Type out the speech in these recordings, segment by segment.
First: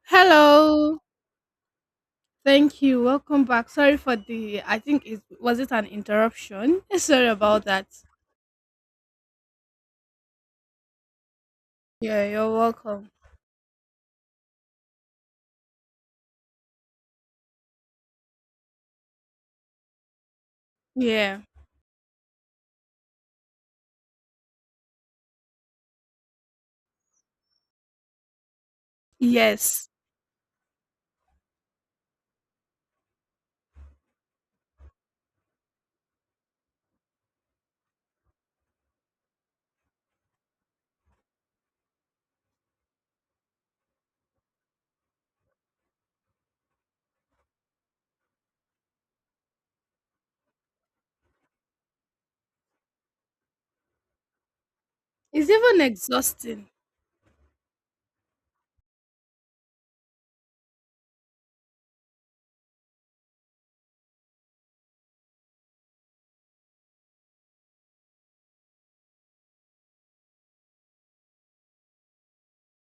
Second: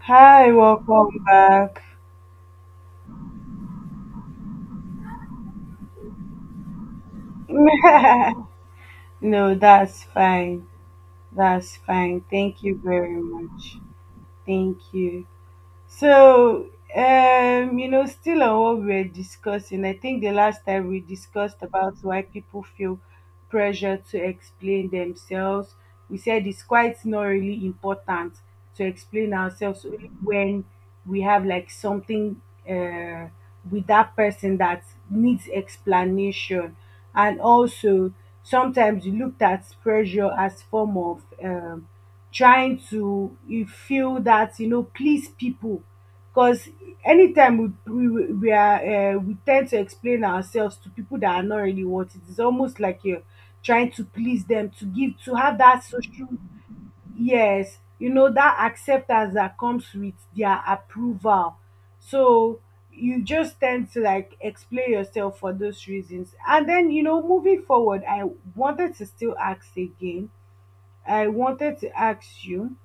Hi, Hello. welcome back. Thank you. Welcome back. Sorry for the I think it was it an interruption? Sorry about that. No, that's fine. That's fine. Yeah, you're Thank you welcome. very much. Thank you. So, Still on what we're discussing, I think the last time we Yeah. discussed about why people feel pressure to explain themselves, we said it's quite not really important to explain ourselves Yes. only when we have like something uh, with that person that needs explanation. And also, sometimes you looked at pressure as form of trying to you feel that please people because anytime we are we tend to explain ourselves to people that are not really what it is almost like you're trying to please them to give to It's have even that social exhausting. yes, that acceptance that comes with their approval. So you just tend to like explain yourself for those reasons. And then moving forward, wanted to still ask again I wanted to ask you,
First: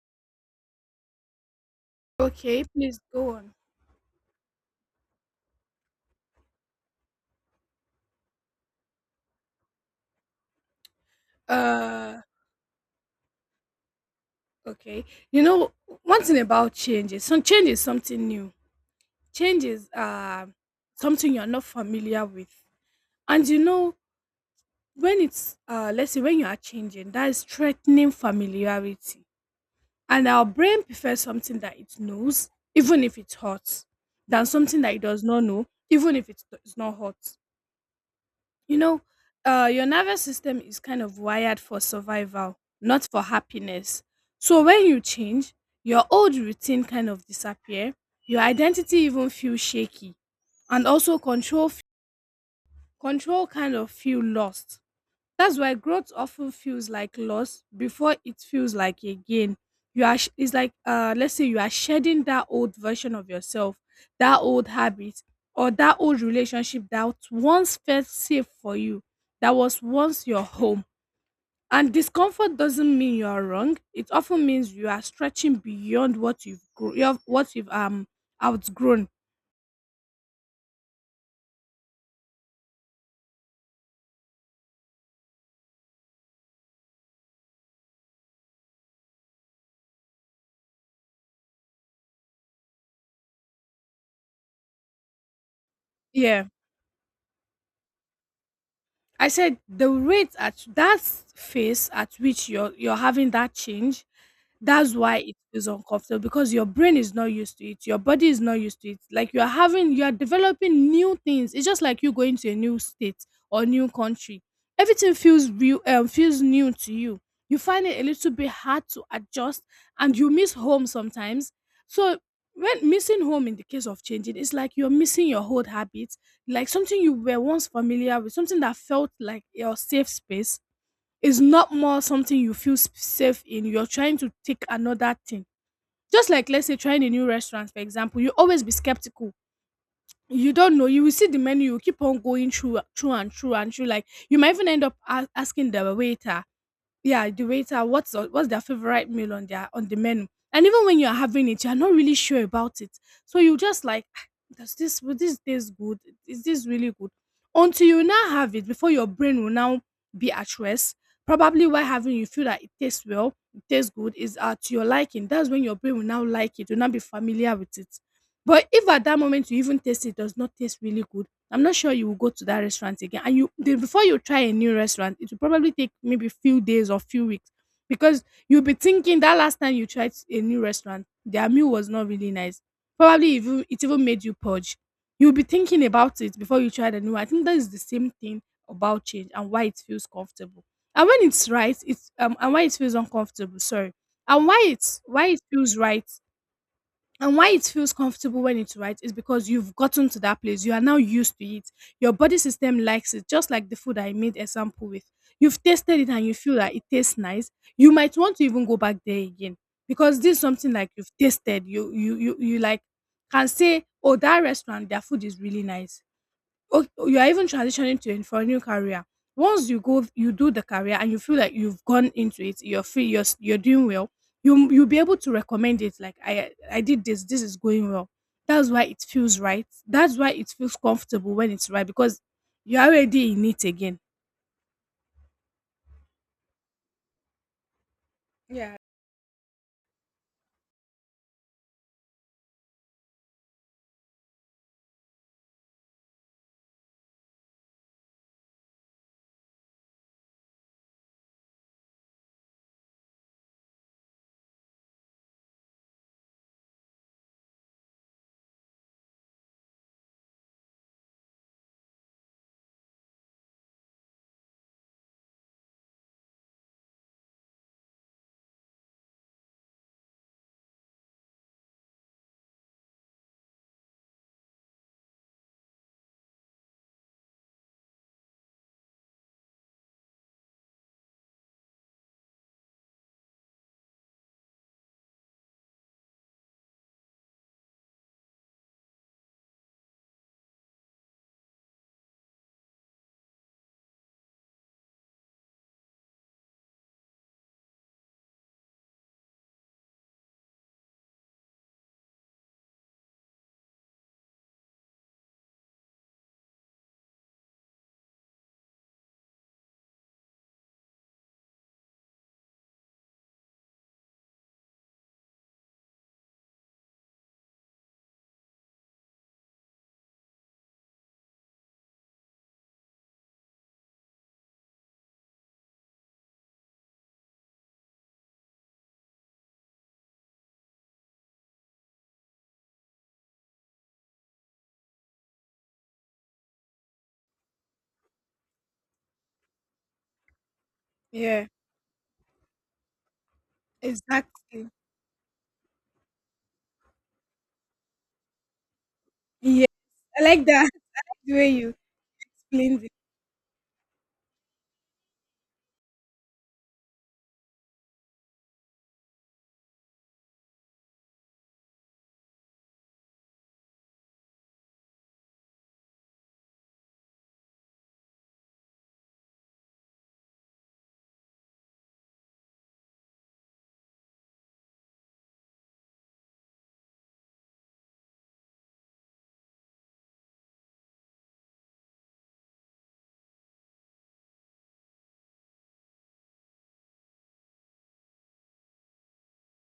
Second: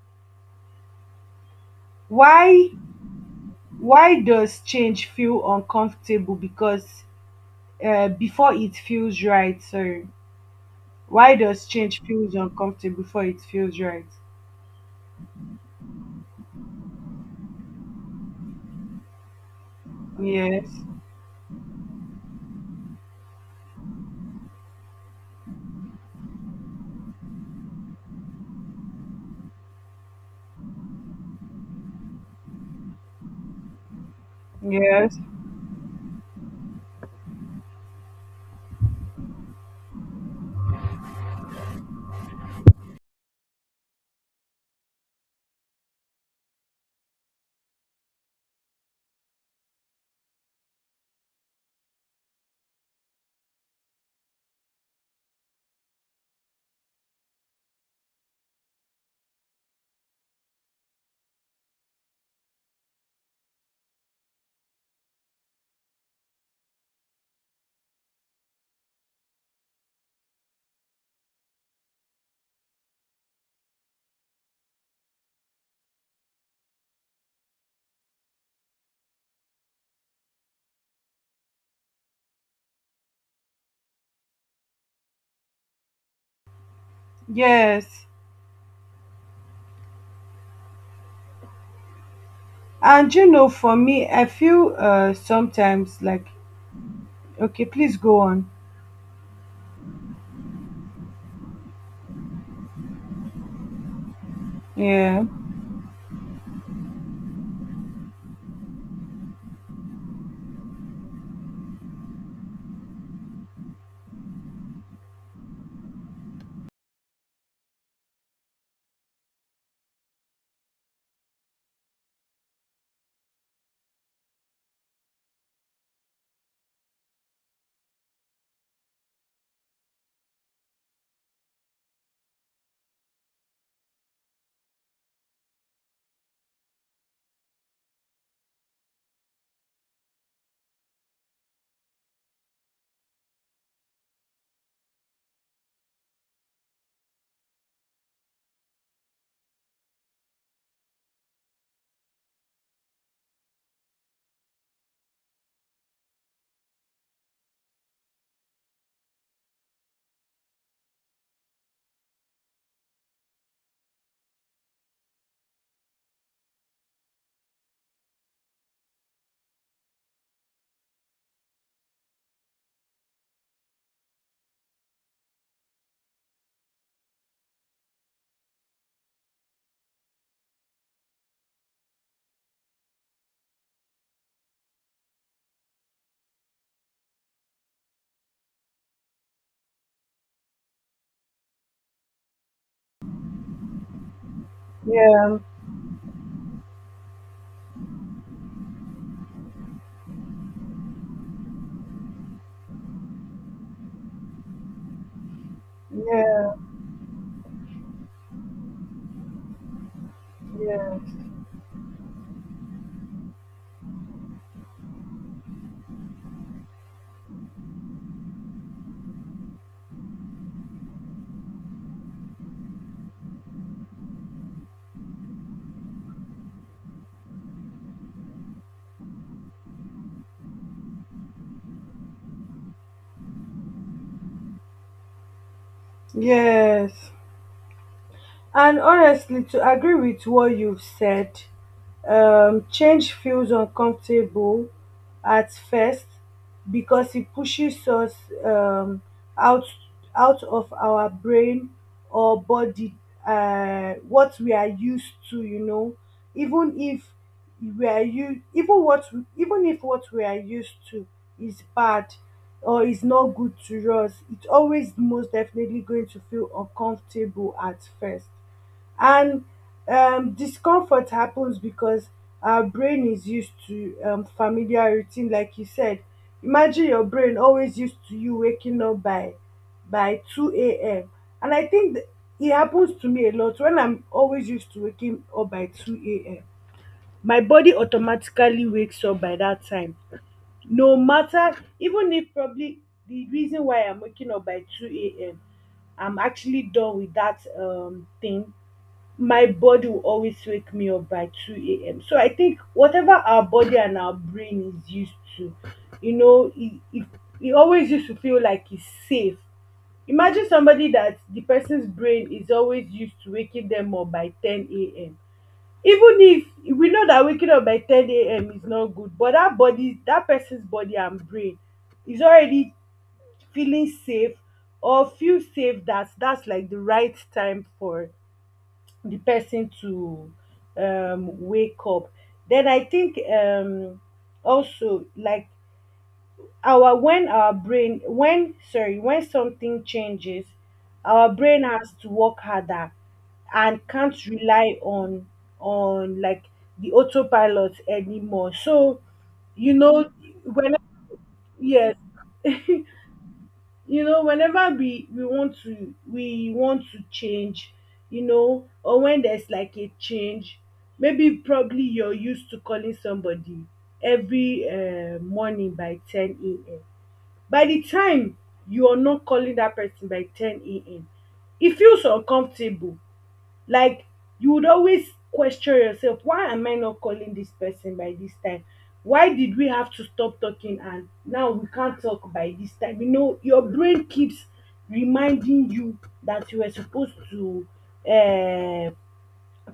Okay, why please go on. Does change feel uncomfortable because before it feels right? Sorry. Why does change Uh feels uncomfortable before it feels right? okay. You know, one thing about change is some change is something new. Change is Yes. something you're not familiar with. And you know, when it's let's say when you are changing, that is threatening familiarity. And our brain prefers something that it knows, even if it's hot, than something that it Yes. does not know, even if it's not hot. You know, your nervous system is kind of wired for survival, not for happiness. So when you change, your old routine kind of disappear, your identity even feel shaky, and also control kind of feel lost. That's why growth often feels like loss before it feels like a gain. It's like let's say you are shedding that old version of yourself, that old habit or that old relationship that once felt safe for you, that was once your home. And discomfort doesn't mean you are wrong. It often means you are stretching beyond what you've grown, what you've outgrown. Yes. And you know, for me, I feel sometimes like Yeah. okay, please go on. I said the rate at that phase at which you're having that change, that's why Yeah. it feels uncomfortable because your brain is not used to it, your body is not used to it, like you're having, you're developing new things. It's just like you going to a new state or new country. Everything feels real feels new to you. You find it a little bit hard to adjust and you miss home sometimes. So when missing home in the case of changing, it's like you're missing your old habits, like something you were once familiar with, something that felt like your safe space. It's not more something you feel safe in. You're trying to take another thing. Just like let's say trying a new restaurant, for example, you always be skeptical. You don't know. You will see the menu. You keep on going through and through. Like you might even end up asking the waiter, yeah the waiter, what's their favorite meal on their on the menu. And even when you're having it, you're not really sure about it. So you just like, "Ah, does this will this taste good, is this really good," until you now have it before your brain will now be at rest. Probably while having, you feel that it tastes well, it tastes good, is to your liking. That's when your brain will now like, it will now be familiar with it. But if at that moment you even taste it, does not taste really good, I'm not sure you will go to that restaurant again. And before you try a new restaurant, it will probably take maybe few days or few weeks, because you'll be thinking that last time you tried a new restaurant, their meal was not really nice. Probably even it even made you purge. You'll be thinking about it before you try the new one. I think that is the same thing about change and why it feels comfortable. And when it's right, it's and why it feels uncomfortable. Sorry, and why it's why Yeah. it feels right and why it feels comfortable when it's right is because you've gotten to that place. You are now used to it. Your body system likes it, just like the food I made example with. You've tasted it and you Yeah. feel that it tastes nice. You might want to even go back there again because this is something like Yeah. you've tasted. You like can say, oh, that restaurant, their food is really nice. Oh, you are even transitioning to for a new career. Once you go, you do the career, and you feel like you've gone into it, you're free, you're doing well. You'll be able to recommend it. Like I did this. This is going well. That's why it feels right. That's why it feels comfortable when it's right because you're already in it again. Yes. Yeah, And honestly, to agree with what you've said, change feels uncomfortable at first because it pushes us um, out out of our brain or body, what we are used to. Even if we are you even what we- even if what we are used to is bad or is not good to us, it's always most definitely going to feel uncomfortable at first. And discomfort happens because our brain is used to familiar routine, like you said. Imagine your brain always used to you waking up by 2 a.m. And I think it happens to me a lot when I'm always used to waking up by 2 a.m. My body automatically wakes up by that time. No matter, even if probably the reason why I'm waking up by 2 a.m., I'm actually done with that thing. My body will always wake me up by 2 a.m. So I think whatever our body and our brain is used to, you know, it always used to feel like it's safe. Imagine somebody that the person's brain is always used to waking them up by 10 a.m. Even if we know that waking up by 10 a.m. is not good, but that body, that person's body and brain is already feeling safe or feel safe that that's like the right time for the person to wake up. Then I think also like our when our brain when sorry, when something changes, our yeah, brain has to work harder and can't exactly. rely on like the autopilot anymore. So Yeah, you know I like that, when the way you yes explained it. you know whenever we want to change, you know, or when there's like a change, maybe probably you're used to calling somebody every morning by 10 a.m. By the time you're not calling that person by 10 a.m., it feels uncomfortable. Like you would always question yourself, why am I not calling this person by this time? Why did we have to stop talking and now we can't talk by this time? You know, your brain keeps reminding you that you were supposed to uh,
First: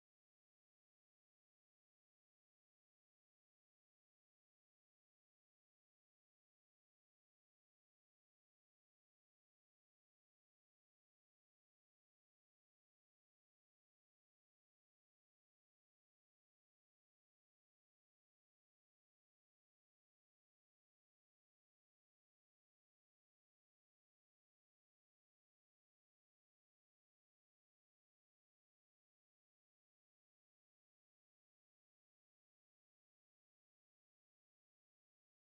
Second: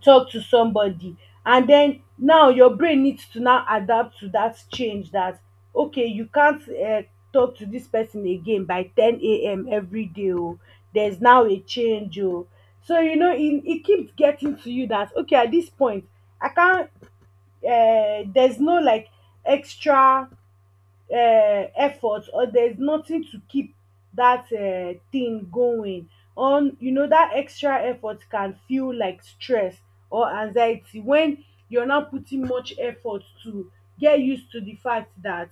talk to somebody. And then now your brain needs to now adapt to that change that okay, you can't talk to this person again by 10 a.m. every day. Oh, there's now a change. Oh, so you know it keeps getting to you that okay, at this point I can't, there's no like extra effort, or there's nothing to keep that thing going on. You know, that extra effort can feel like stress or anxiety when you're not putting much effort to get used to the fact that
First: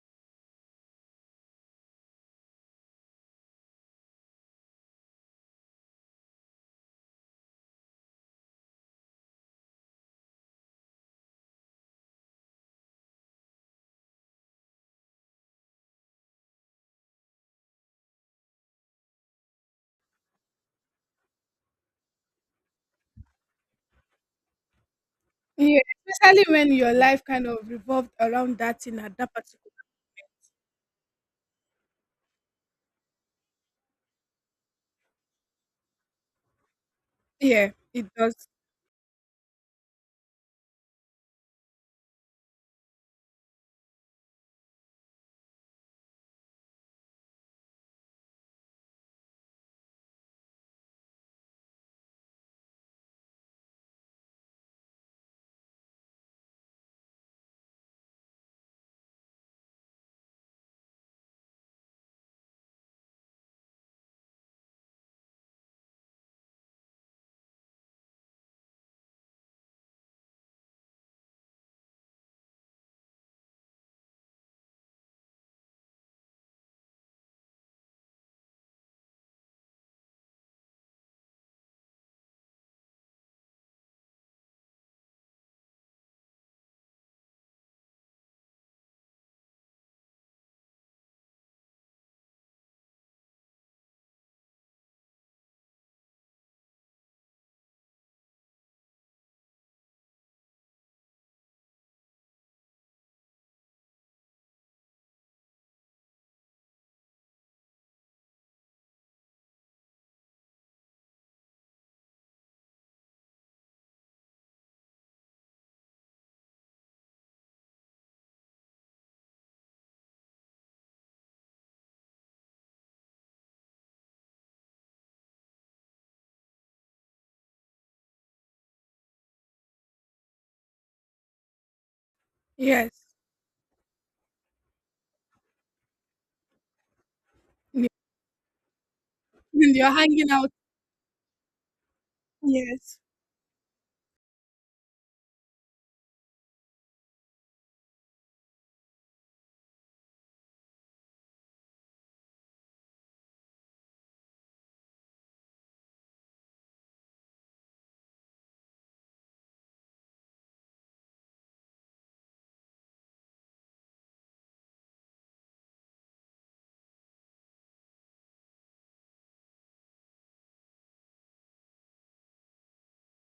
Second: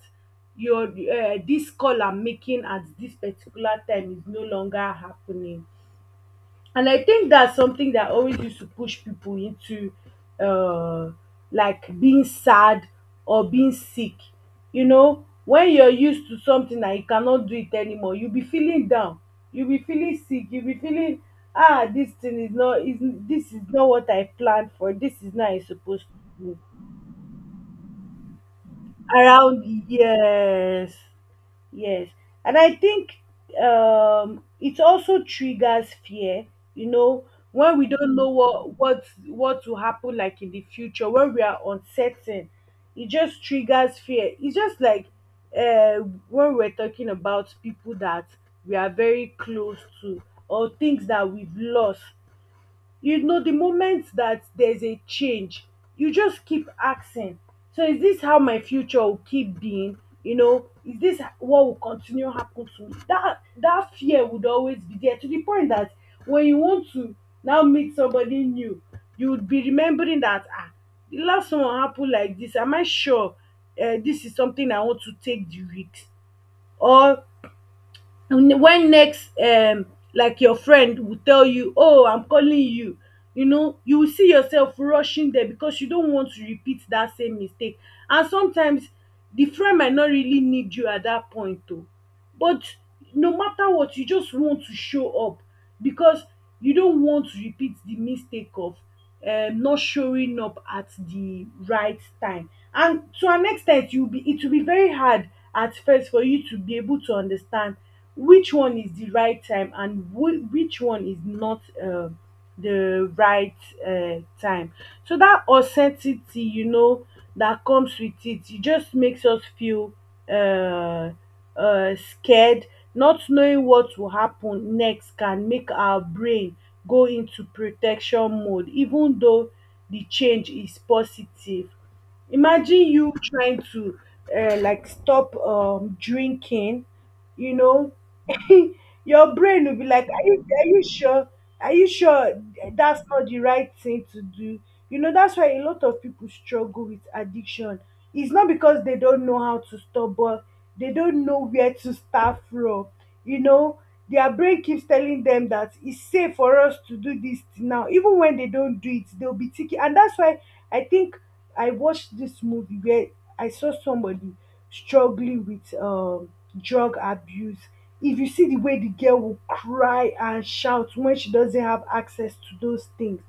your this call I'm making at this particular time is no longer happening. And I think that's something that always used to push people into uh like being sad or being sick. You know, when you're used to something and you cannot do it anymore, you'll be feeling down. You'll be feeling sick. You'll be feeling ah, this thing is not is this is not what I planned for. This is not I Yeah, supposed to especially be when your life kind of revolved around that thing at that particular. around. Yes. Yes. And I think it also triggers fear, you know, Yeah, when we it don't know does. what will happen like in the future. When we are uncertain, it just triggers fear. It's just like uh when we're talking about people that we are very close to or things that we've lost. You know, the moment that there's a change, you just keep asking, so is this how my future will keep being? You know, is this what will continue happen to me? That that fear would always be there to the point that when you want to now meet somebody new, you would be remembering that ah, the last one happened like this. Am I sure this is something I want to take the risk? Or, and when next like your friend will tell you oh, I'm calling you, you know, you will see yourself rushing there because you don't want to repeat that same mistake. And sometimes the friend might not really need you at that point. Oh, but no matter what, you just want to show up because you don't want to repeat the mistake of not showing up at the right time. And to an extent, you be it will be very hard at first for you to be able to understand which one is the right time and which one is not the right time. So that uncertainty, you know, that comes with it, it just makes us feel uh, scared. Not knowing what will happen next can make our brain go into protection mode, even though the change is positive. Imagine Yes. you trying to like stop drinking, you know. Your brain When will be you're like, hanging out. are you sure, are you sure Yes. that's not the right thing to do? You know, that's why a lot of people struggle with addiction. It's not because they don't know how to stop, but they don't know where to start from. You know, their brain keeps telling them that it's safe for us to do this now. Even when they don't do it, they'll be thinking. And that's why I think I watched this movie where I saw somebody struggling with drug abuse. If you see the way the girl will cry and shout when she doesn't have access to those things,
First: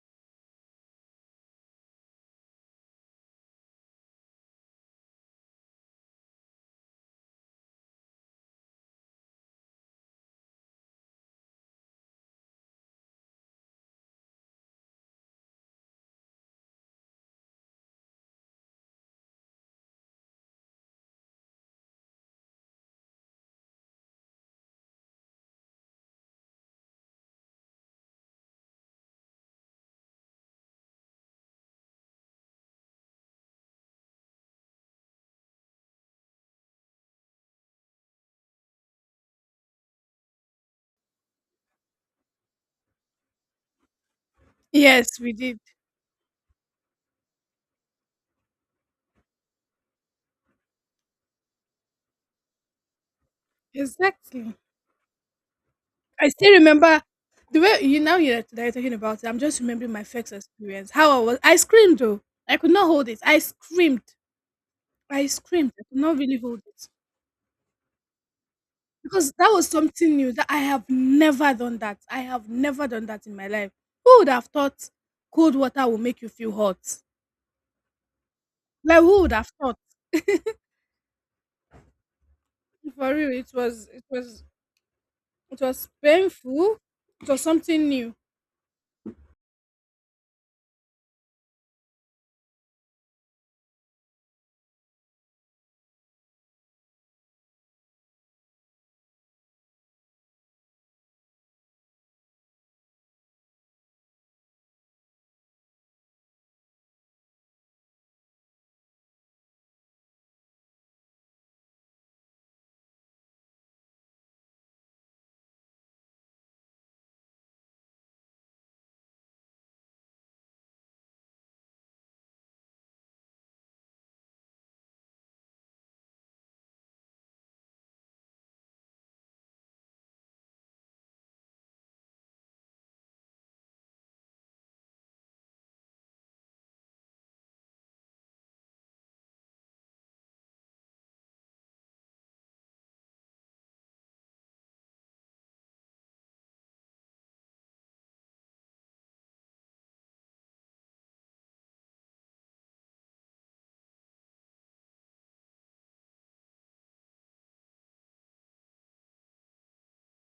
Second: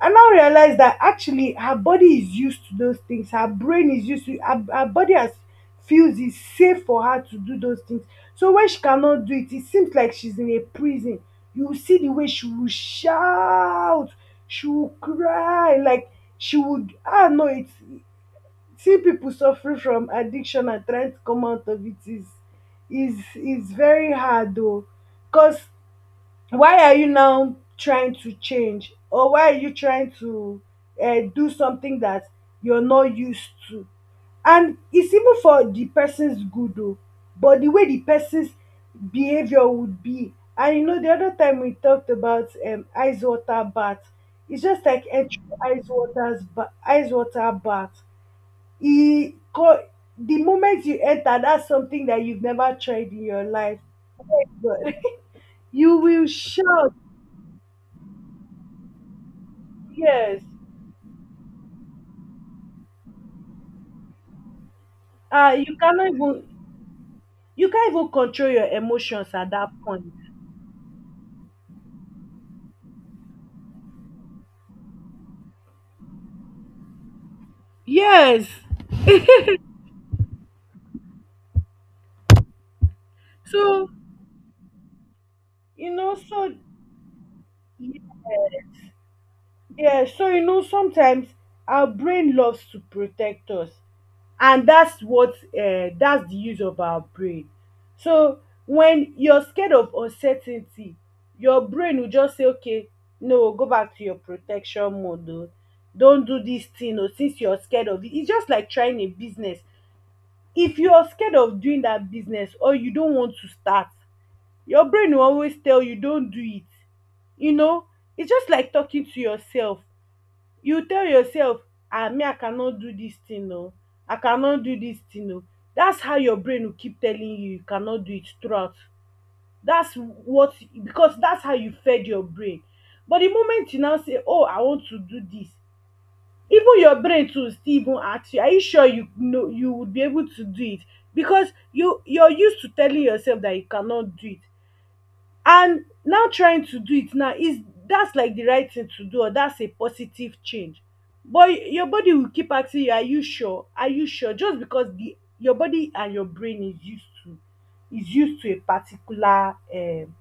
I now realize that actually her body is used to those things. Her brain is used to her, her body has feels it's safe for her to do those things. So when she cannot do it, it seems like she's in a prison. You will see the way she will shout, she will cry, like she would ah no, it's see people suffering from addiction and trying to come out of it is very hard though. Because why are you now trying to change, or why are you trying to do something that you're not used to, and it's even for the person's good though, but the way the person's behavior would be. And you know the other time we talked about ice water bath. It's just like Yes, we entry did. Ice water bath e co- the moment you enter, that's something that you've never tried in your life. Exactly. But you will I still shock. remember the way you now you're, that you're talking about it. I'm just remembering my first Yes. experience. How I was, I screamed though. I could not hold it. I screamed. I screamed. You I could cannot not really even, hold it. you can't even control your emotions Because that at was that point. something new that I have never done that. I have never done that in my life. Who would have thought cold water will make you feel hot? Yes. Like who would have thought? For real, it was so it was it was you know so painful. It was something yeah. new. Yeah, so you know sometimes our brain loves to protect us. And that's what, that's the use of our brain. So when you're scared of uncertainty, your brain will just say okay, no, go back to your protection mode o, don't do this thing. Or since you're scared of it, it's just like trying a business. If you're scared of doing that business or you don't want to start, your brain will always tell you don't do it. You know, it's just like talking to yourself. You tell yourself ah, me I cannot do this thing oh, I cannot do this thing oh. That's how your brain will keep telling you you cannot do it throughout. That's what, because that's how you fed your brain. But the moment you now say oh, I want to do this, even your brain too still even ask you are you sure, you know, you would be able to do it. Because you you're used to telling yourself that you cannot do it, and now trying to do it now is that's like the right thing to do, or that's a positive change. But your body will keep asking you are you sure just because the your body and your brain is used to a particular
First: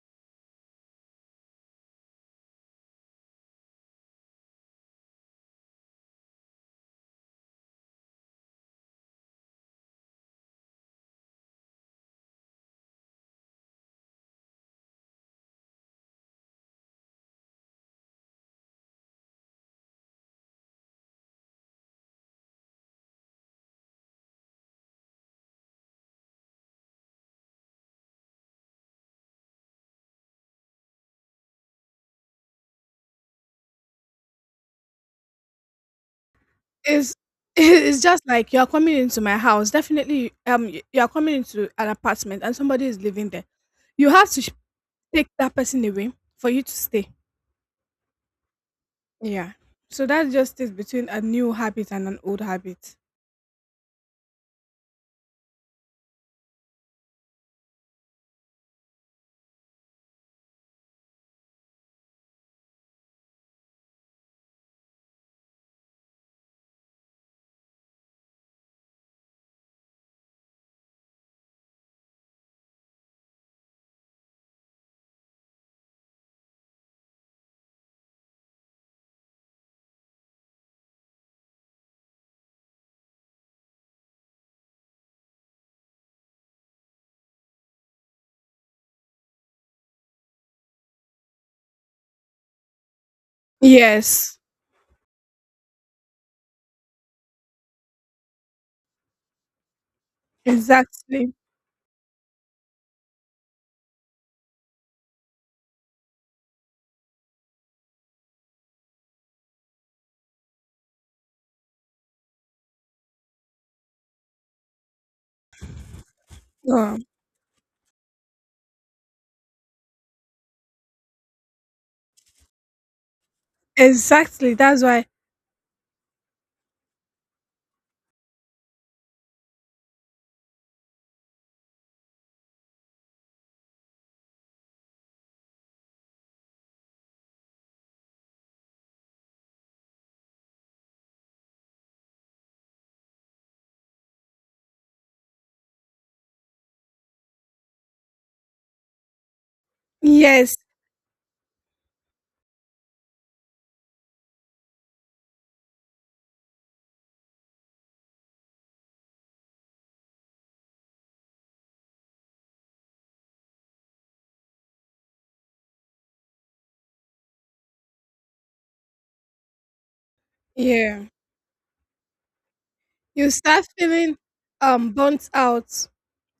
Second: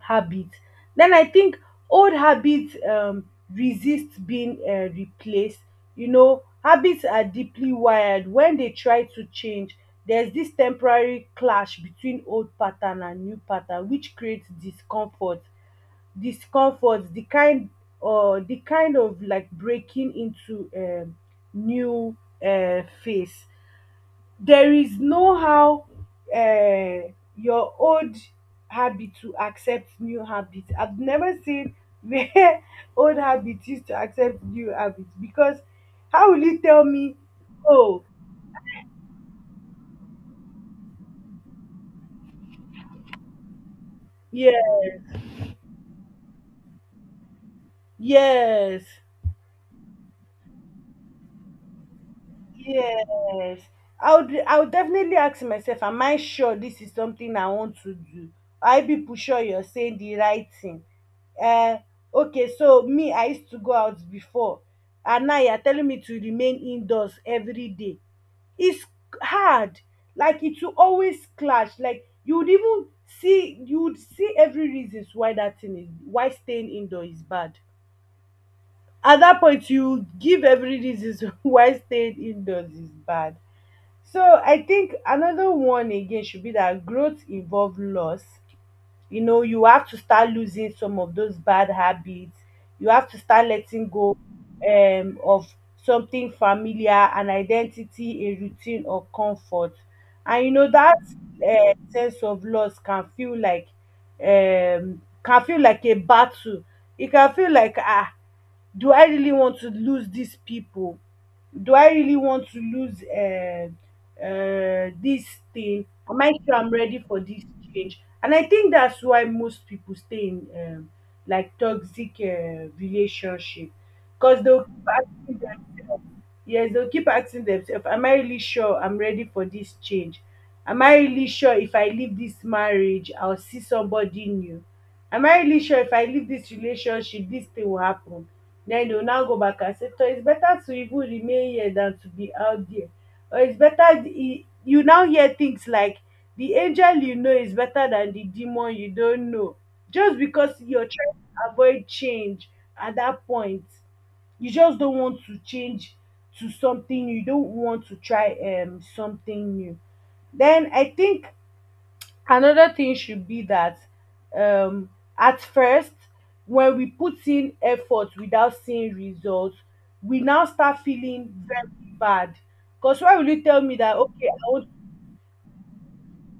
habit. Then I think old habits resist being replaced. You know, habits are deeply wired. When they try to change, there's this temporary clash between old pattern and new pattern, which creates discomfort. Discomfort, the kind of, like, breaking into new phase. There is no how, uh, your old habit to accept new habit. I've never seen where old habit used to accept new habit, because how will you tell It's me? it's Oh, just like you're coming into my house. Definitely, you are coming into an apartment and somebody is living there. You have to yeah. take that person away for you to stay. Yes, Yeah. So that just is between a new habit and an old habit. yes. I would definitely ask myself, am I sure this is something I want to do? Are you people sure you're saying the right thing? uh, okay, so me, I used to go out before, and now you're telling me to remain indoors every day. It's hard. Like, it will always clash. Like, you would see every reasons why that thing is why staying indoor is bad. At that point, you give every reasons why staying indoors is bad. So I think another one again should be that growth involve loss. You know, you have to start losing some of those bad habits. You have to start letting go Yes. Of something familiar, an identity, a routine, or comfort. And you know that Exactly. Sense of loss can feel like a battle. It can feel like, do I really want to lose these people? Do I really want to lose, this thing? Am I sure I'm Um, ready for this change? And I think that's why most people stay in, like, toxic relationship. Because exactly. they'll That's keep why. asking themselves, yes, they'll keep asking themselves, am I really sure I'm ready for this change? Am I really sure if I leave this marriage, I'll see somebody new? Am I really sure if I leave this relationship, this thing will happen? Then dey will now go back and say toh it's better to even remain here than to be out there. Or it's better, you now hear things like, the angel you know is better than the demon you don't know, just Yes. because you're trying to avoid change. At that point, you just don't want to change to something new. You don't want to try something new. Then I think another thing should be that, um, at first, when we put in effort without seeing results, we now start Yeah. feeling very bad. Because, why will You you tell start me that, feeling okay, I want, burnt out.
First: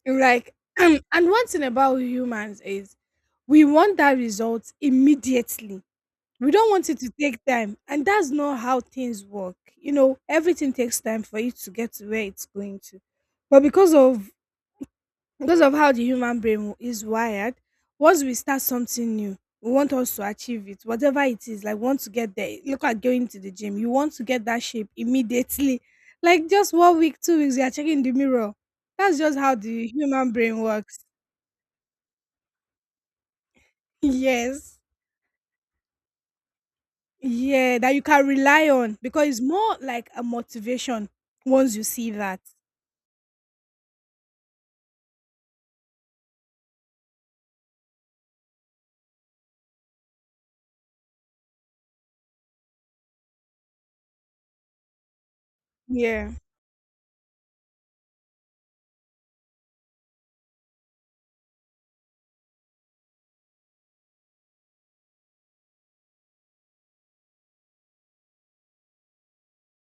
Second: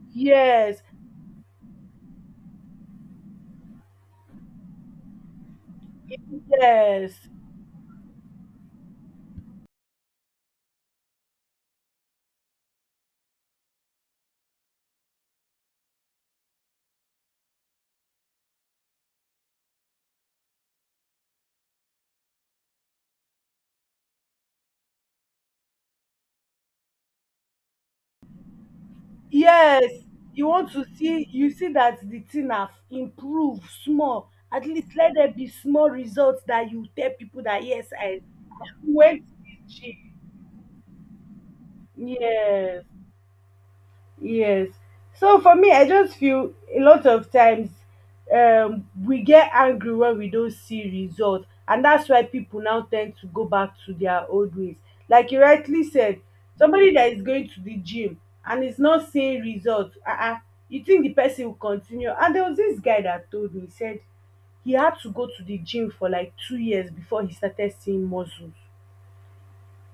Like yes, and one thing about humans is we want that result immediately. We don't want it to yes, take time and that's not how things work. You know, everything takes time for you to get to where it's going to, but because of how the human brain is wired, once we start something new, we want us to achieve it, whatever it is. Like we want to get there. Look at going to the gym, you want to get that shape immediately like just 1 week 2 weeks you are checking the mirror. That's just how the yes, human you brain want to works. see. You see that the thing have improved small. At Yes. least let there be small results that you tell people that, Yeah, yes, that you I can rely on went because to it's the more like gym. a motivation once you see that. Yes. Yes. So for me, I just feel a lot of times, we get angry when we don't see result, and that's why people now tend to go back to their old ways. Like you rightly said, Yeah. somebody that is going to the gym and is not seeing results, uh-uh, you think the person will continue? And there was this guy that told me. He said he had to go to the gym for like 2 years before he started seeing muscles.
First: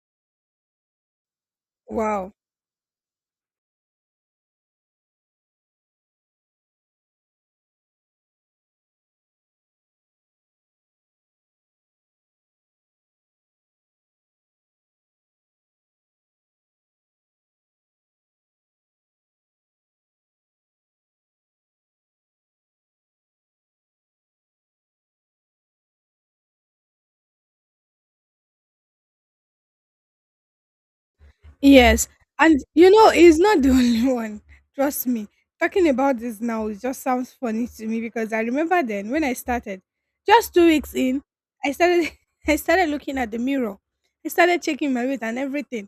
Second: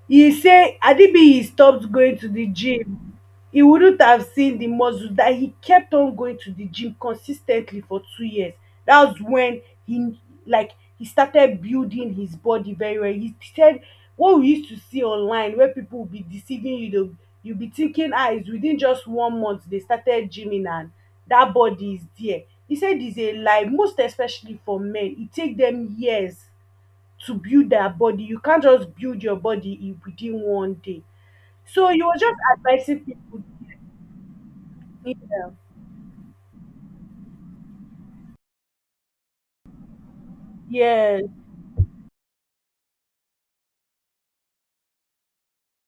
He say had it been he stopped going to Wow. the gym, he wouldn't have seen the muscle, that he kept on going to the gym consistently for 2 years. That was when he like he started building his body very well. He said what we used to see online where people will be deceiving you, they'll you'll be thinking, it's within just 1 month they started gymming and that body is there. He said it's a lie. Most especially for men, e take dem years to build their body. You can't just build your body in within 1 day. So you Yes, were just and you advising know, he's people. not the only one. Trust me. Yeah. Talking about this now, it just sounds funny to me because I remember then when I started, just 2 weeks in, Yes. I started I started looking at the mirror. I started checking my weight and everything.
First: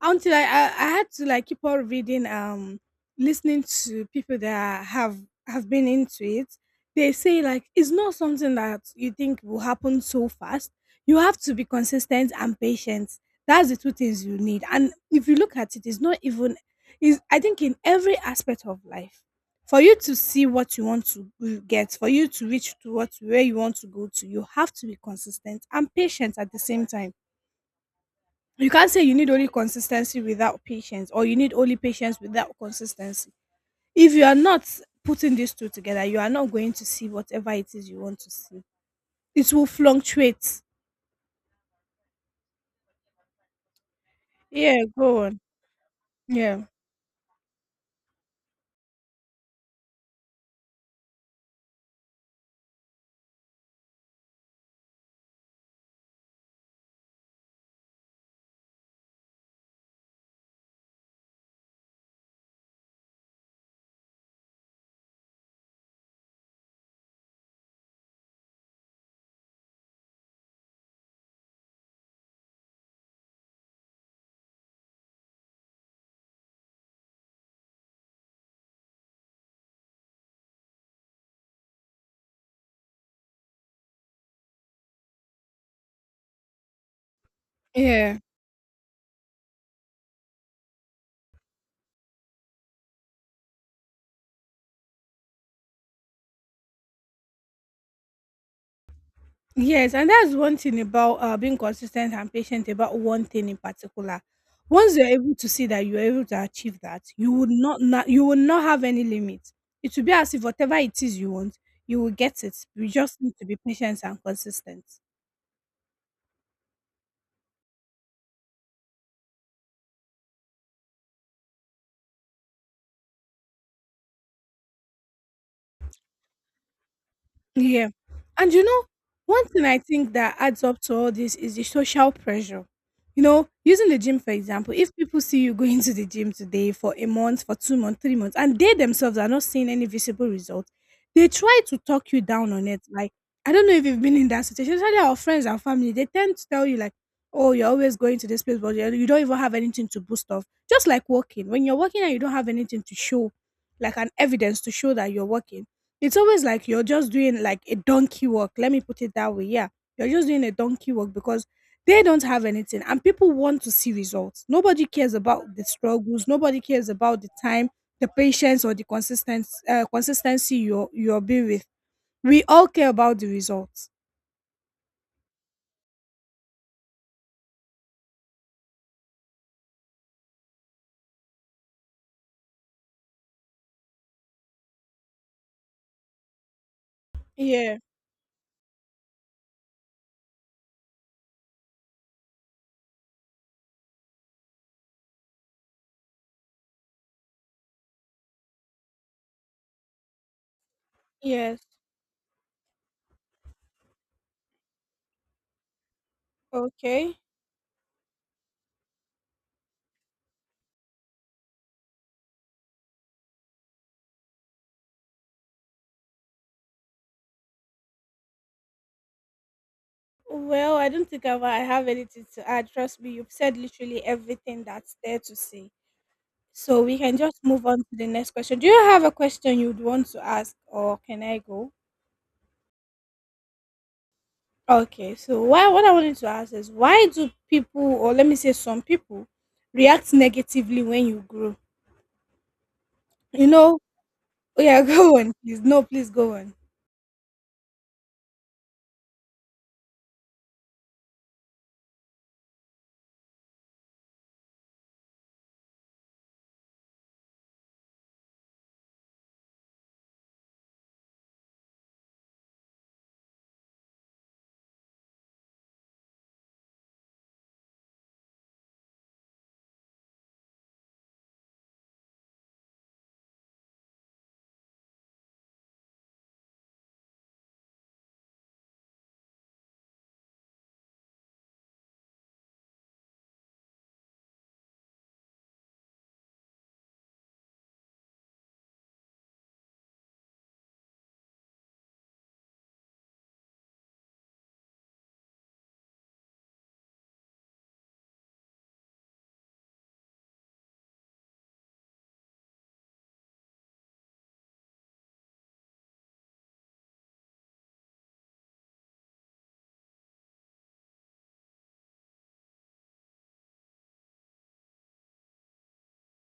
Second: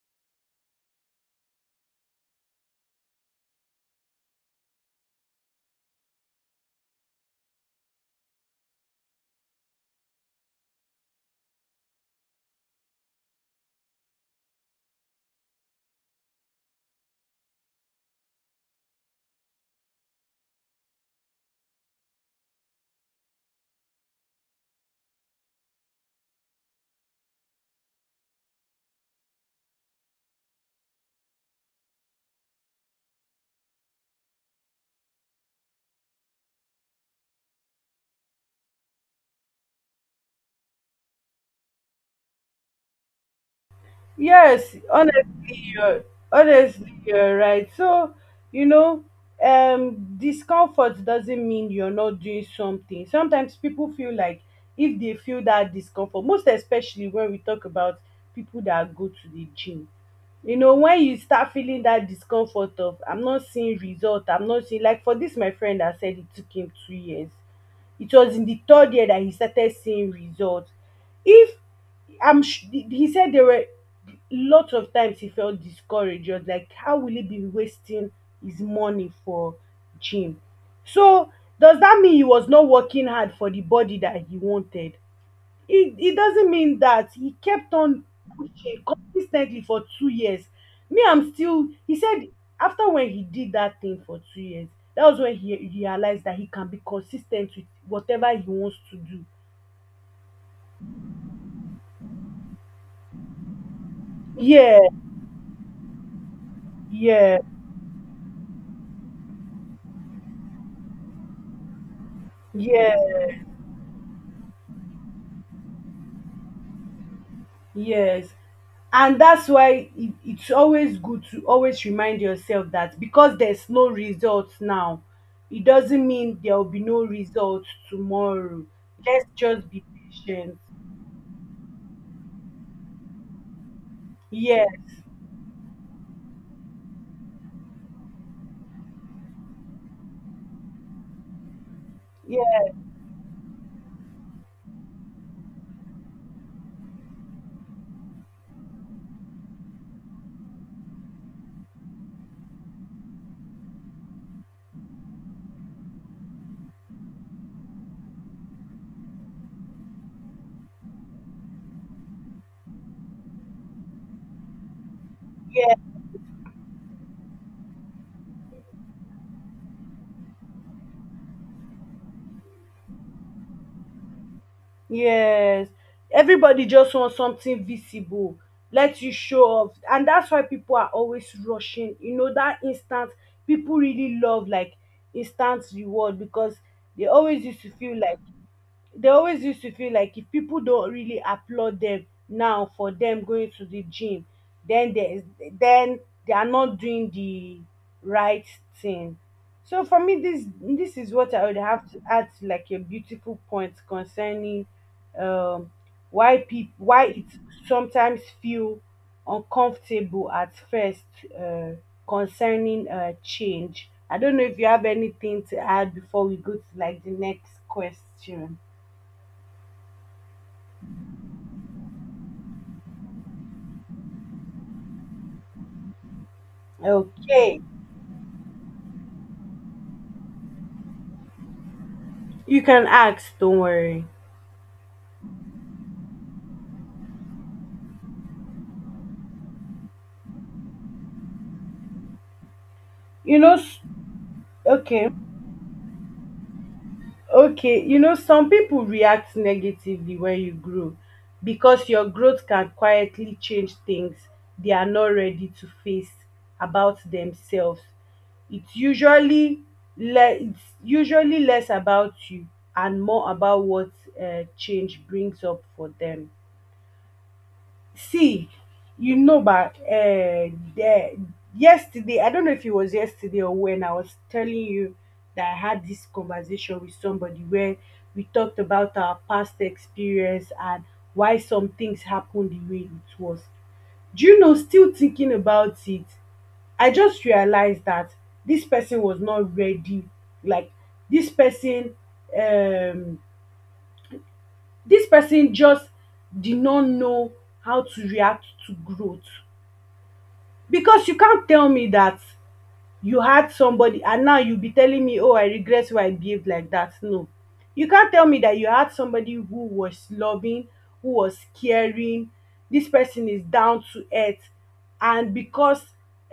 Until I had to like keep on reading, listening to people that have been into it. They say like it's not something that you think will happen so fast. You have to be consistent and patient. That's the 2 things you need, and if you look at it, it's not even. Is I think in every aspect of life, for you to see what you want to g get, for you to reach to what where you want to go to, you have to be consistent and patient at the same time. You can't say you need only consistency without patience, or you need only patience without consistency. If you are not putting these 2 together, you are not going to see whatever it is you want to see. It will fluctuate. Yes, Yeah, go on. honestly, you're Yeah. You're right. So, you know, discomfort doesn't mean you're not doing something. Sometimes people feel like, if they feel that discomfort, most especially when we talk about people that go to the gym. You know, when you start feeling that discomfort of, I'm not seeing result, I'm not seeing, like for this my friend that said it took him 2 years. It was in the third year that he started seeing results. If I'm sh- He said there were lots of times he felt discouraged. He was like, how will he be wasting his money for gym? So does that mean he was not working hard for the body that he wanted? It doesn't mean that. He kept on Yeah. pushing consistently for 2 years. Me, I'm still. He said after when he did that thing for 2 years, that was when he realized that he can be consistent with whatever he wants to do. Yes, and that's one thing about being consistent and patient about one thing in particular. Yeah, Once you're able to see that you're able to achieve that, you yeah, would not you will not have any limit. It will be as if whatever it is you want, you will get it. You yeah. just need to be patient and consistent. Yes, and that's why it's always good to always remind yourself that, because there's no results now, it doesn't mean there will be no results Yeah. And you tomorrow. know, Let's one thing just I be think that patient. adds up to all this is the social pressure. You know, using the gym for Yes, example, if people see you going to the gym today for a month, for 2 months, 3 months, and they themselves are not seeing any visible results, they try to talk you down on yes, it. Like, I don't know if you've been in that situation, especially our friends and family, they tend to tell you, like, oh, you're always going to this place, but you don't even have anything to boost off. Just like walking. When you're walking and you don't have anything to show, like an evidence to show that you're working, it's always like you're just doing like a donkey work. Let me put it that way. Yeah. You're just doing a donkey work because they don't have anything and people want to see results. Nobody cares about the yes, struggles. Nobody cares about the time, the patience or the consistent consistency you're being with. We all care about the results. yes. Everybody just wants something visible. Let you show off. And that's why people are always rushing. You know, that instant, people really love, like, instant reward, because they always used to Yeah. feel like they always used to feel like, if people don't really applaud them now for them going to the gym, then they then they are not doing the right thing. So for me, this is what I would Yes. have to add to, like, a beautiful point concerning, um why Okay. it sometimes feel uncomfortable at first, uh, concerning, change. I don't know if you have anything to add before we go to, like, the next question. Well, I don't think I have anything to add. Trust me, you've said literally everything that's there to say. So we can just Okay. move on to the next question. Do you have a question you'd want to ask, or can I go? You can ask, don't worry. Okay, so why what I wanted to ask is, why do people, or let me say some people, react negatively when you grow? You You know, know, oh yeah, okay. go on, please. No, please go on. Okay. You know, some people react negatively when you grow, because your growth can quietly change things they are not ready to face about themselves. It's usually, less about you and more about what, change brings up for them. See, you know, but, the, yesterday, I don't know if it was yesterday or when I was telling you that I had this conversation with somebody where we talked about our past experience and why some things happened the way it was. Do you know, still thinking about it, I just realized that this person was not ready. Like, this person, um, this person just did not know how to react to growth. Because you can't tell me that you had somebody and now you'll be telling me, oh, I regret why I behaved like that. No. You can't tell me that you had somebody who was loving, who was caring, this person is down to earth. And because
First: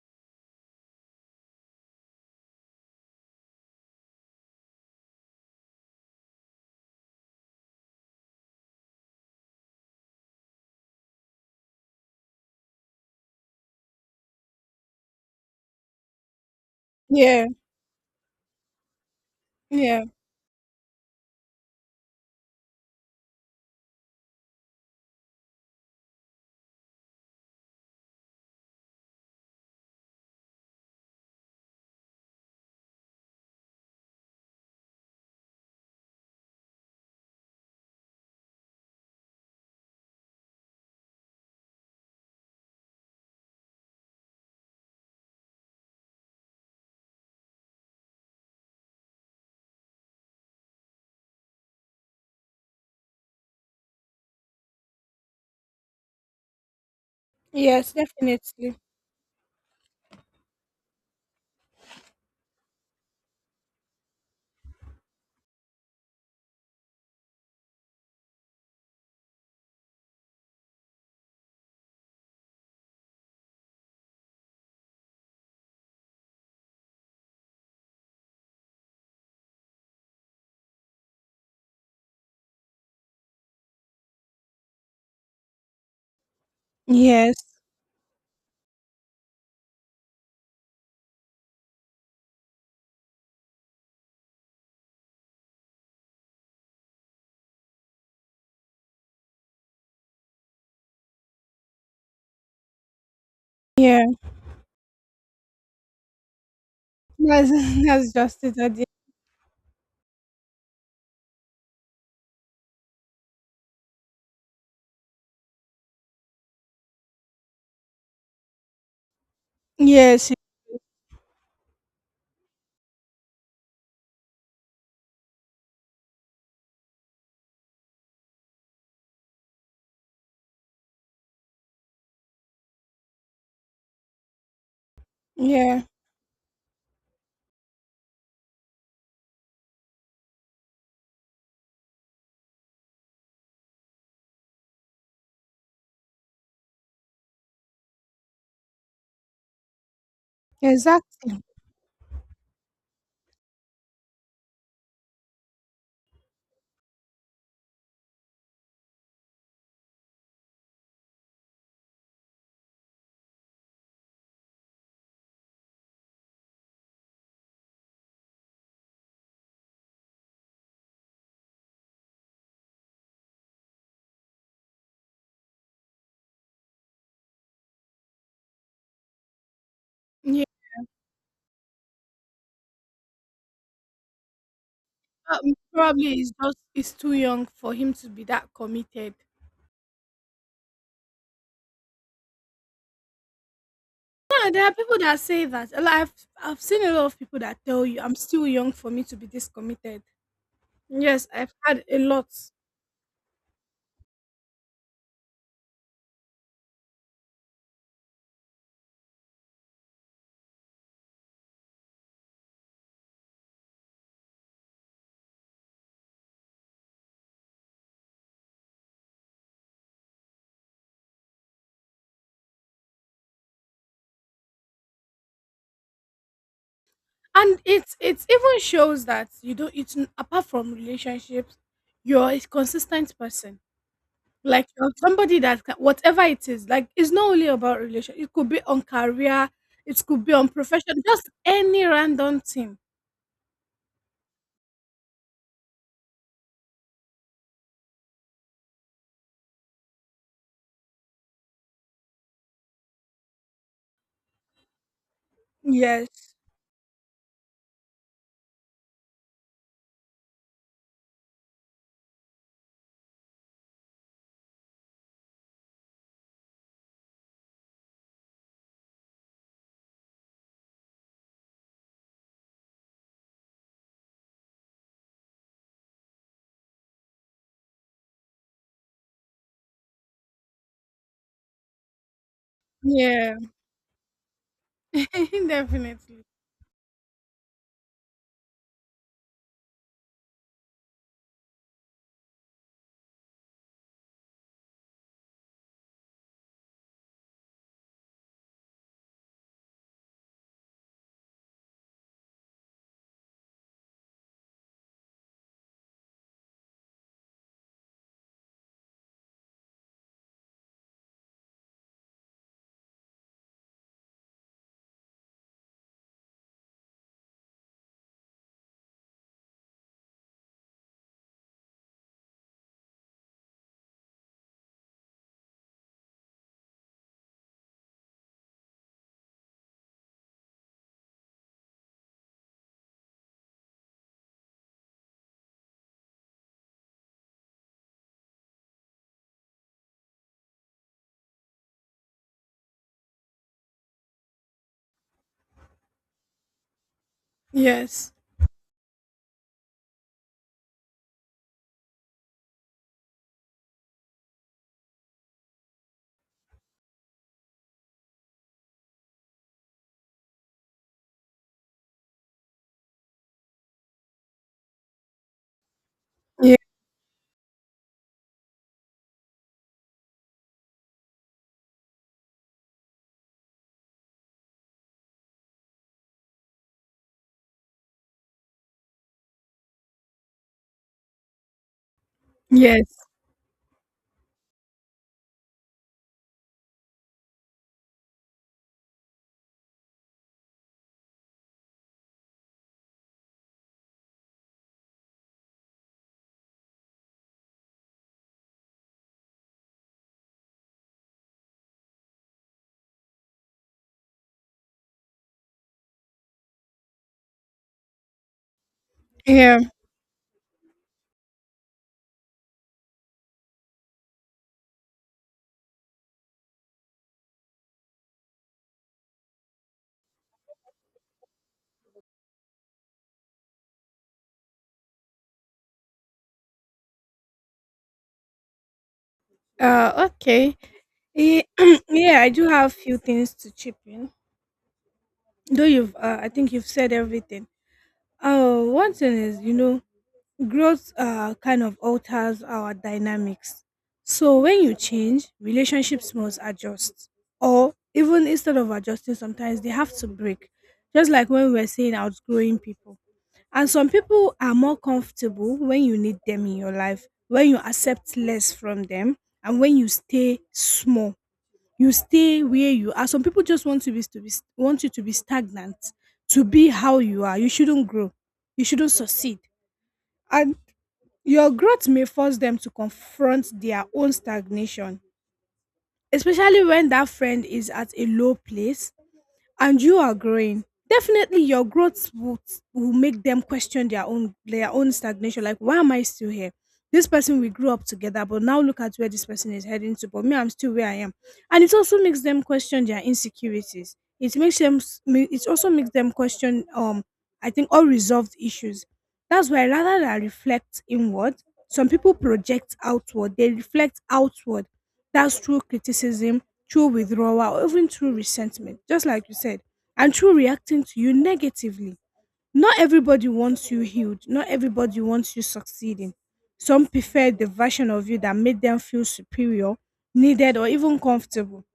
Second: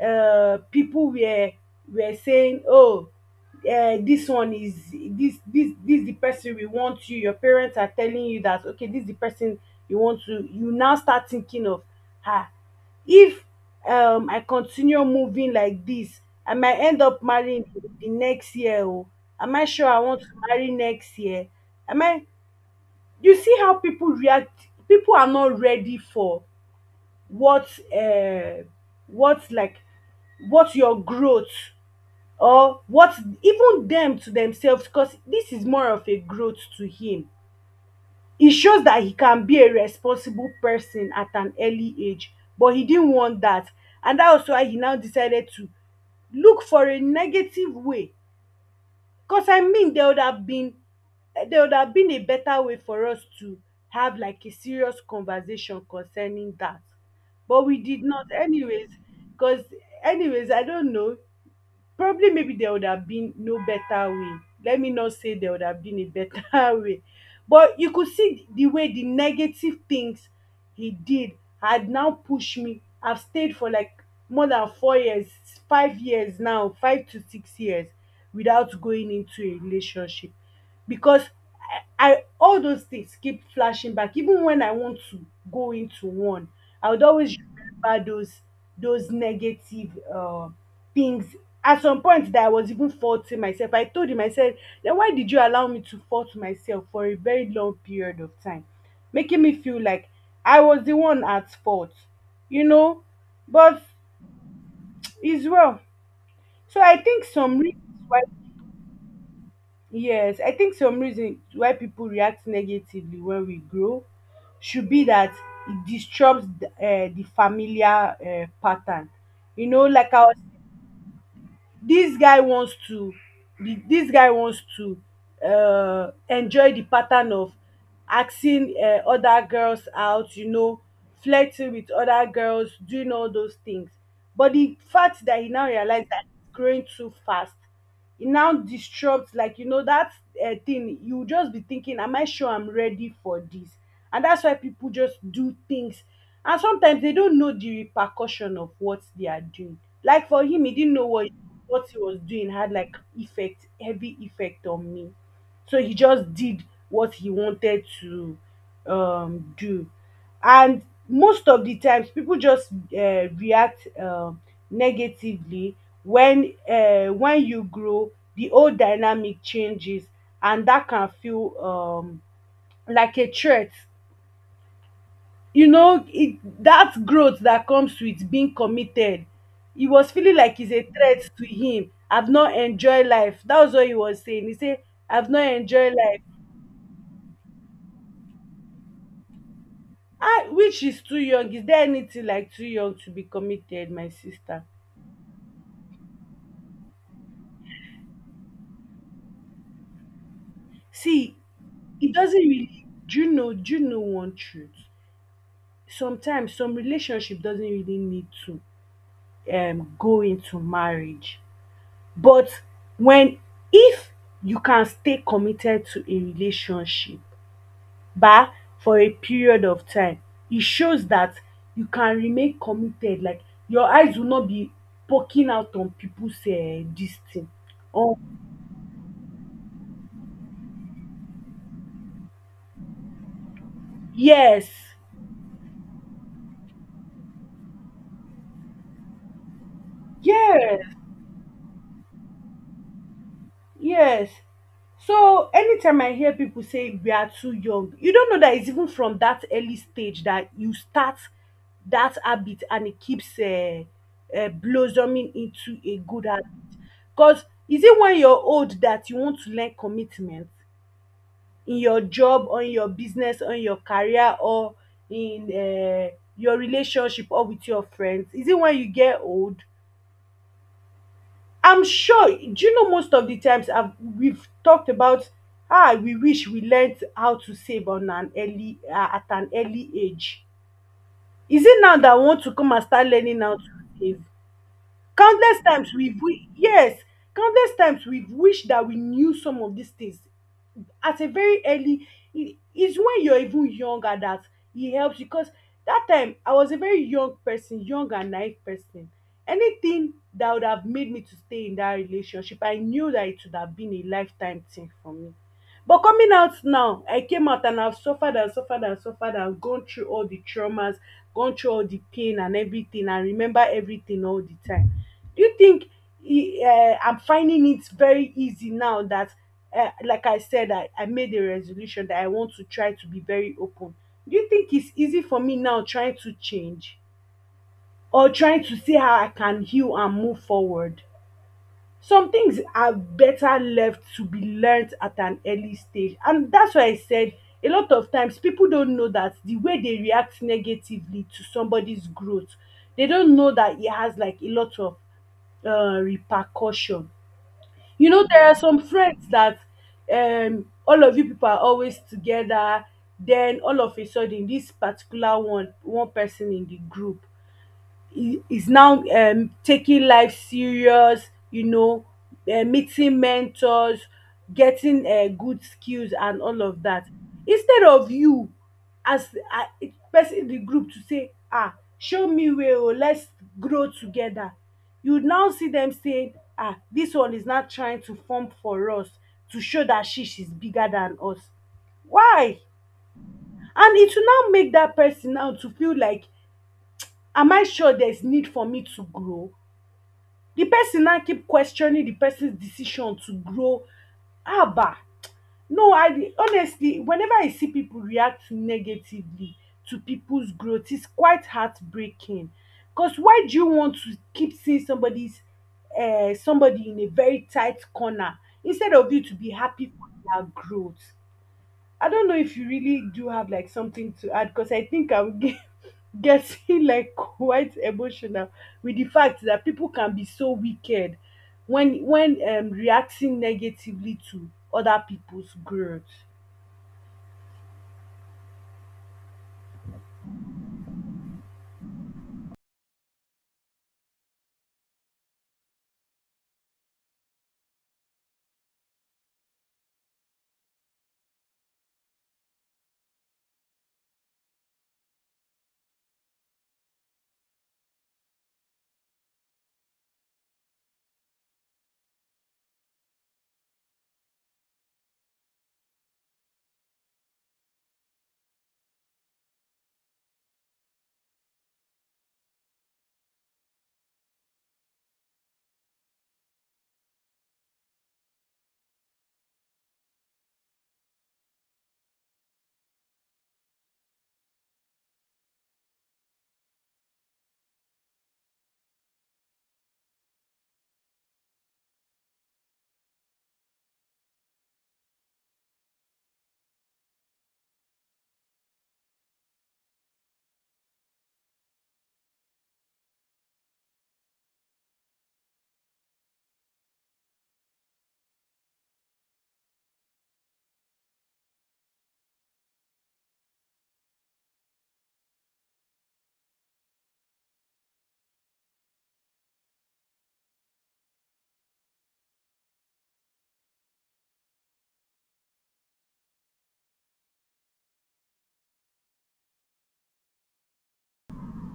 people were saying, oh, this one is this this this the person we want you, your parents are telling you that, okay, this is the person you want to, you now start thinking of, ah if, I continue moving like this, I might end up Yeah, marrying the next year. Oh, am I sure I yeah, want to marry next year? Am I? You see how people react. People are not ready for what, uh, what like, what your growth or what even them to themselves. Because this is more of a growth to him. It shows that he can be a responsible person at an early age, but he didn't want that. And that was why he now decided to look for a negative way. Because, I mean, there would have been a better way for us to have, like, a serious conversation concerning that. But we yes, did not, definitely. anyways. Because, anyways, I don't know, probably, maybe there would have been no better way. Let me not say there would have been a better way. But you could see, the way the negative things he did had now pushed me, I've stayed for like more than 4 years, 5 years now, 5 to 6 years, without going into a relationship. Because I all those things keep flashing back. Even when I want to go into one, I would Yes, always remember those negative, things. At some point, that I was even faulting myself. I told him, I said, "Then why did you allow me to fault myself for a very long period of time, making me feel like I was the one at fault?" You know, but yeah. it's well. So I think That's, some reasons that's why. just it. Yes, I think some reason why people react negatively when we grow should be that it disrupts the familiar, pattern. You know, like I Yes, was, this guy wants to, this guy wants to, enjoy the pattern of asking, other girls out. You know, flirting with other girls, doing all those things. But the fact that he now yeah, realized that he's growing too fast it now disrupts like you know that thing. You will just be thinking am I sure I'm ready for this? And that's why people just do things, and sometimes they don't know the repercussion of what they are doing. Like for him, he didn't know exactly. what he was doing had like effect heavy effect on me. So he just did what he wanted to do. And most of the times, people just react negatively. When when you grow, the old dynamic changes, and that can feel like a threat. You know, that growth that comes with being committed, he was feeling Yeah, like it's a threat to him. I've not enjoyed life. That was what he was saying. He said, I've not enjoyed probably life. it's just it's too young for him to be that committed. Ah, which is too young? Is there anything like too young to be committed, my Yeah, there sister? are people that say that. Like, I've seen a lot of people that tell you, "I'm still young for me to be this committed." Yes, See, I've had a it lot, doesn't really. Do you know? Do you know one truth? Sometimes some relationship doesn't really need to go into marriage, but when if you can stay committed to a relationship, bah, for a period of time, it shows that you can remain committed. Like your eyes will not be poking out on people's this thing. and it's On, even shows that you don't. Apart from relationships, you're a consistent person. Like yes, you're somebody that whatever it is, like it's not only about relation. It could be on career, it could be on yes, profession, just any random thing. yes. So anytime I hear people say we are too young, you don't know that it's even from that early stage that you start that habit, and it keeps blossoming into a good Yes. habit. Because is it when you're old that you want to learn commitment in your job, on your business, on your career, or in your relationship or with your friends? Is it when you get old? I'm sure, do you know most of the times we've talked about ah, we wish we learnt how to save on an early at an early age. Is it now that we want to come and start Yeah. learning how to save? Countless times Definitely. Yes, countless times we've wished that we knew some of these things at a very early, it is when you're even younger that it helps, because that time I was a very young person, young and naive person. Anything that would have made me to stay in that relationship, I knew that it would have been a lifetime thing for me. But coming out now, I came out and I've suffered and suffered and suffered and gone through all the traumas, gone through all the pain and everything, and remember everything all the time. Do you think I'm finding it very easy now that, like I said, I made a resolution that I want to try to be very open? Do you think it's easy for me now trying to change or trying to see how I can heal and move forward? Some things are better left to be learnt at an early stage, and that's why I said a lot of times people don't know that the way they react negatively to somebody's growth, they don't know that it has like a lot of repercussion. You Yes. know, there are some friends that all of you people are always together. Then all of a sudden, this particular one, one person in the group, he is now taking life serious, you know, meeting mentors, getting good skills, and Yeah. all of that. Instead of you as uh, person in the group to say, ah, show me way, oh, let's grow together. You now see them saying, ah, this one is not trying to form for us to show that she's bigger than us. Why? Yes. And it will now make that person now to feel like, am I sure there's need for me to grow? The person now keep questioning the person's decision to grow. Haba! No, I dey- honestly, whenever I see people react negatively to people's growth, it's quite heartbreaking. Because why do you want to keep seeing somebody's somebody in a very tight corner instead of you to be Yeah. happy for their growth? I don't know if you really do have like something to add, because I think I'm ge- getting like quite emotional with the fact that people can be so wicked when reacting negatively to other people's growth. Okay. Eh, yeah, I do have few things to chip in. Though you've, I think you've said everything. Oh, one thing is, you know, growth kind of alters our dynamics. So when you change, relationships must adjust, or even instead of adjusting, sometimes they have to break. Just like when we're saying outgrowing people, and some people are more comfortable when you need them in your life, when you accept less from them, and when you stay small you stay where you are. Some people just want to be want you to be stagnant, to be how you are. You shouldn't grow. You shouldn't succeed. And your growth may force them to confront their own stagnation, especially when that friend is at a low place and you are growing. Definitely your growth will make them question their own stagnation, like why am I still here? This person we grew up together, but now look at where this person is heading to, but me, I'm still where I am. And it also makes them question their insecurities. It makes them it also makes them question, I think, unresolved issues. That's why, rather than reflect inward, some people project outward, they reflect outward. That's true criticism, true withdrawal, or even true resentment, just like you said, and true reacting to you negatively. Not everybody wants you healed, not everybody wants you succeeding. Some prefer the version of you that made them feel superior, needed, or even comfortable.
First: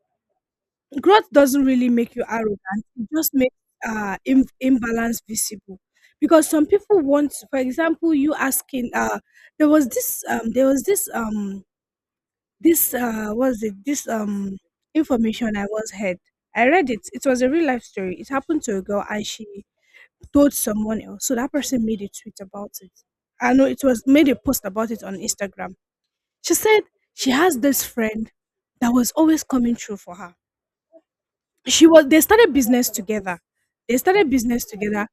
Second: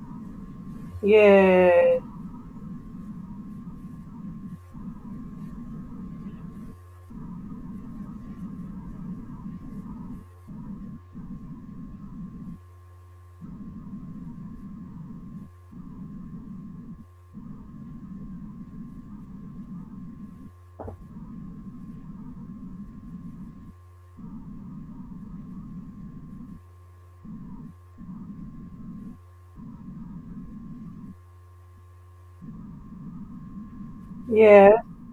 Growth doesn't really Yeah, make you arrogant, it just makes imbalance visible. Because some people want, for example, you asking, there was this, this was it this information I was had. I read it. It was a real life story. It happened to a girl and she told someone else. So that person made a tweet about it. I know it was made a post about it on Instagram. She said she has this friend that was always coming through for her. She was they started business together. They started business yeah, together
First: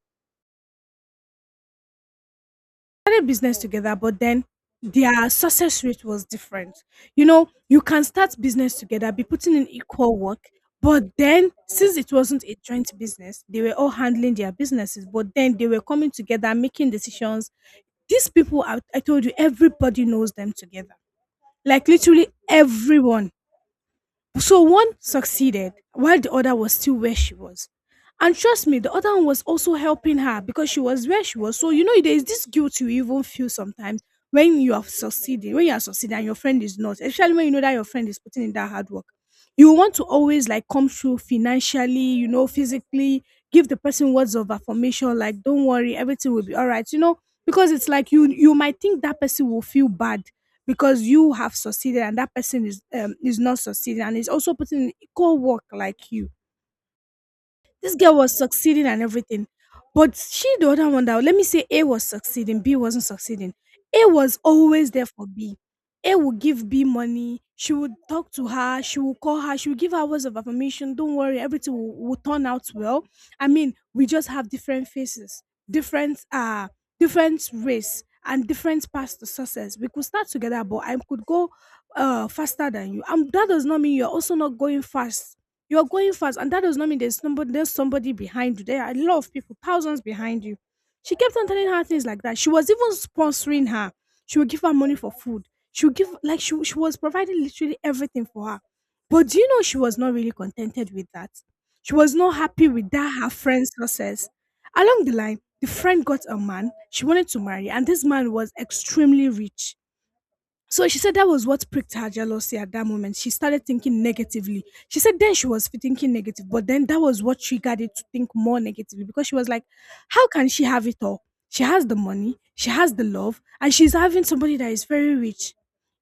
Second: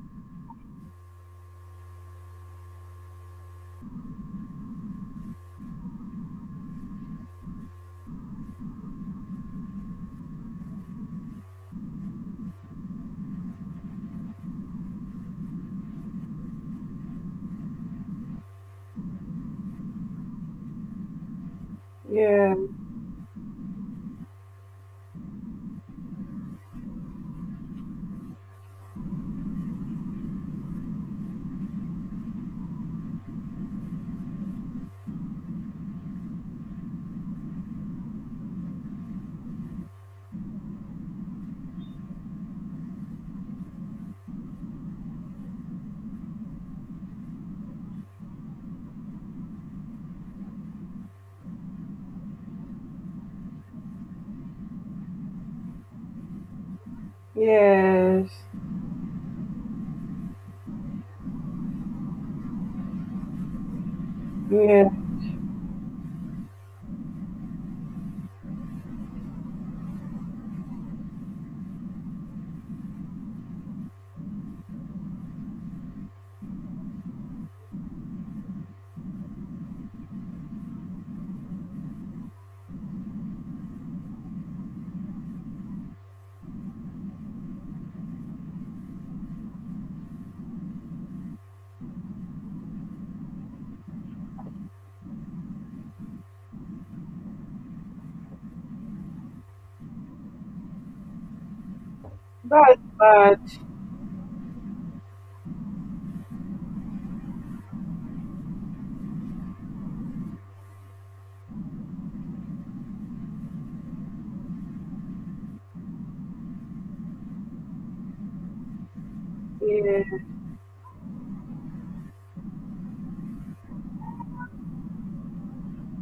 started business together, but then their success rate was different. You know, you can start business together, be putting in equal work, but then since it wasn't a joint business, they were all handling their businesses, but then they were coming together, making decisions. These people, I told you, everybody knows them together. Like literally yeah, everyone. So one succeeded while the other was still where she was. And trust me, the other one was also helping her because she was where she was. So, you know, there is this guilt you even feel sometimes when you are succeeding and your friend is not, especially when you know that your friend is putting in that hard work. You want to always like come through financially, you know, physically, give the person words of affirmation, like, don't worry, everything will be all right, you know, because it's like you might think that person will feel bad because you have succeeded and that person is not succeeding and is also putting in equal work like you. This girl yes, was succeeding and everything. But she, the other one, that let me say A was succeeding, B wasn't succeeding. A was yeah. always there for B. A would give B money. She would talk to her. She would call her. She would give her words of affirmation. Don't worry, everything will turn out well. I mean, we just have different faces, different different race, and different paths to success. We could start together, but I could go faster than you. And that does not mean you're also not going fast, you're going fast, and that does not mean there's somebody, behind you. There are a lot of people, thousands behind you. She kept on telling her things like that. She was even sponsoring her. She would give her money for food. She would give like she was providing literally everything for her. But do you know she was not really contented with that? She was not happy That's with that her bad. friend's success. Along the line, the friend got a man she wanted to marry, and this man was extremely rich, so she said that was what pricked her jealousy at that moment. She started thinking negatively. She said then she was thinking negative, but then that was what triggered it to think more negatively because she was like, Yeah, how can she have it all? She has the money, she has the love, and she's having somebody that is very rich.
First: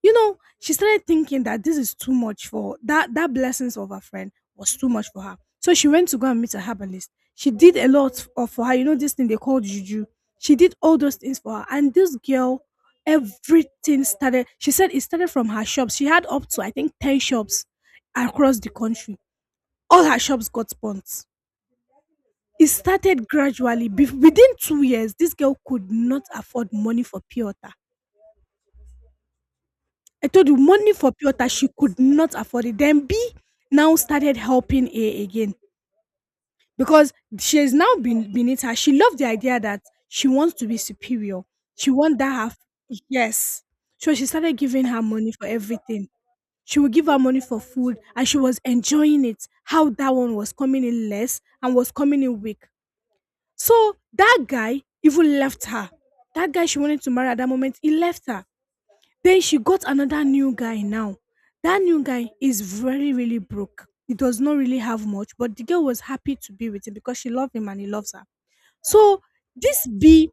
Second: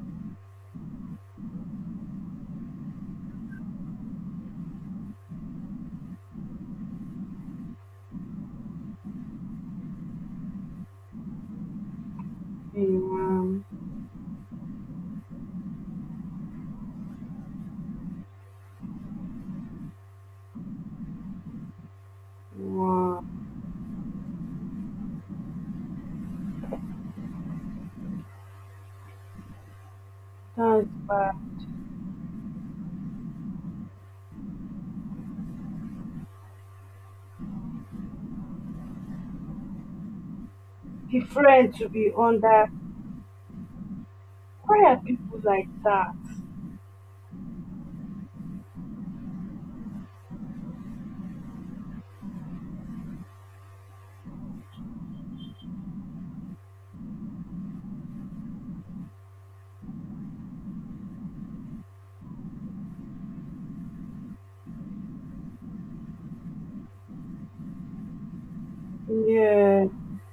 You know, she started thinking that this is too much for that blessings of her friend was too much for her. So she went to go and meet a herbalist. She did a lot of for her. You know this thing they call juju. She did all those things for her, and this girl um, everything started. She said it started from her shops. She had up to, I think, 10 shops across the country. All her shops got burnt. It wow, started gradually. Within 2 years this girl could not afford money for pure water. I told you, that's money for pure bad. water she could not afford it. Then B now started helping A again because she has now been beneath her. She loved the idea that she wants to be superior. Different to She be wants that her, under. yes. So she started Why giving are her money people for like everything. that? She would give her money for food and she was enjoying it. How that one was coming in less and was coming in weak. So that guy even left her. That guy she wanted to marry at that moment, he left her. Then she got another new guy now. That new guy is very, really broke. He does not really have much, but the girl was happy to be with him because she loved him and he loves her. So this Yeah. B,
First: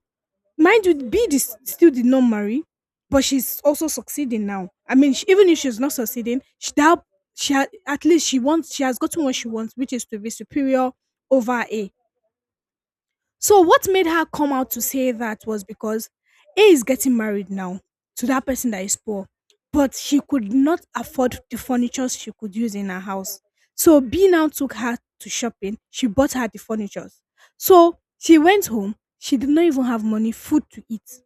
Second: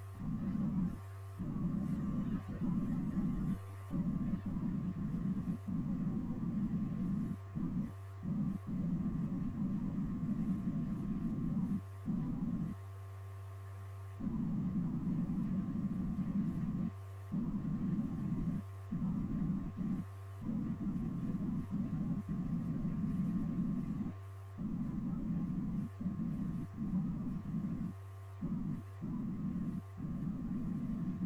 mind you, B did, still did not marry, but she's also succeeding now. I mean, she, even if she's not succeeding, she, that, she ha- at least she wants, she has gotten what she wants, which is to be superior over A. So what made her come out to say that was because A is getting married now to that person that is poor, but she could not afford the furniture she could use in her house. So B now took her to shopping. She bought her the furniture. So she went home. She did not even have money, food to eat.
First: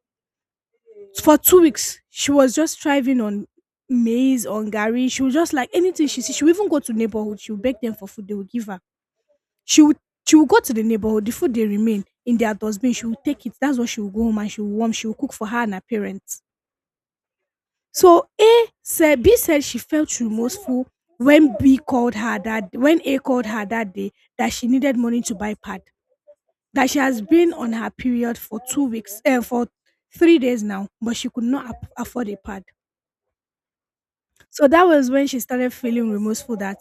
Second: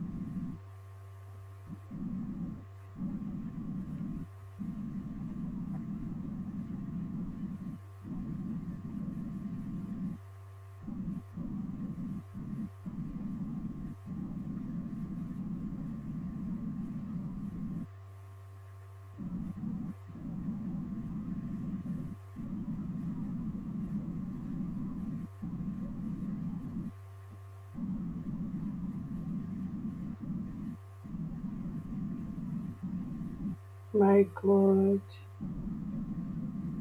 For 2 weeks, she was just thriving on maize, on gari. She was just like anything she see, she would even go to neighborhood, she would beg them for food, they would give her. She would she would go to the neighborhood, the food they remain in their dustbin, she would take it. That's what she would go home and she would warm, she would cook for her and her parents. So A said B said she felt remorseful when B called her that when A called her that day that she needed money to buy pad. That she has been on her period for 3 days now, but she could not afford a pad. My So that God. was when she started feeling remorseful that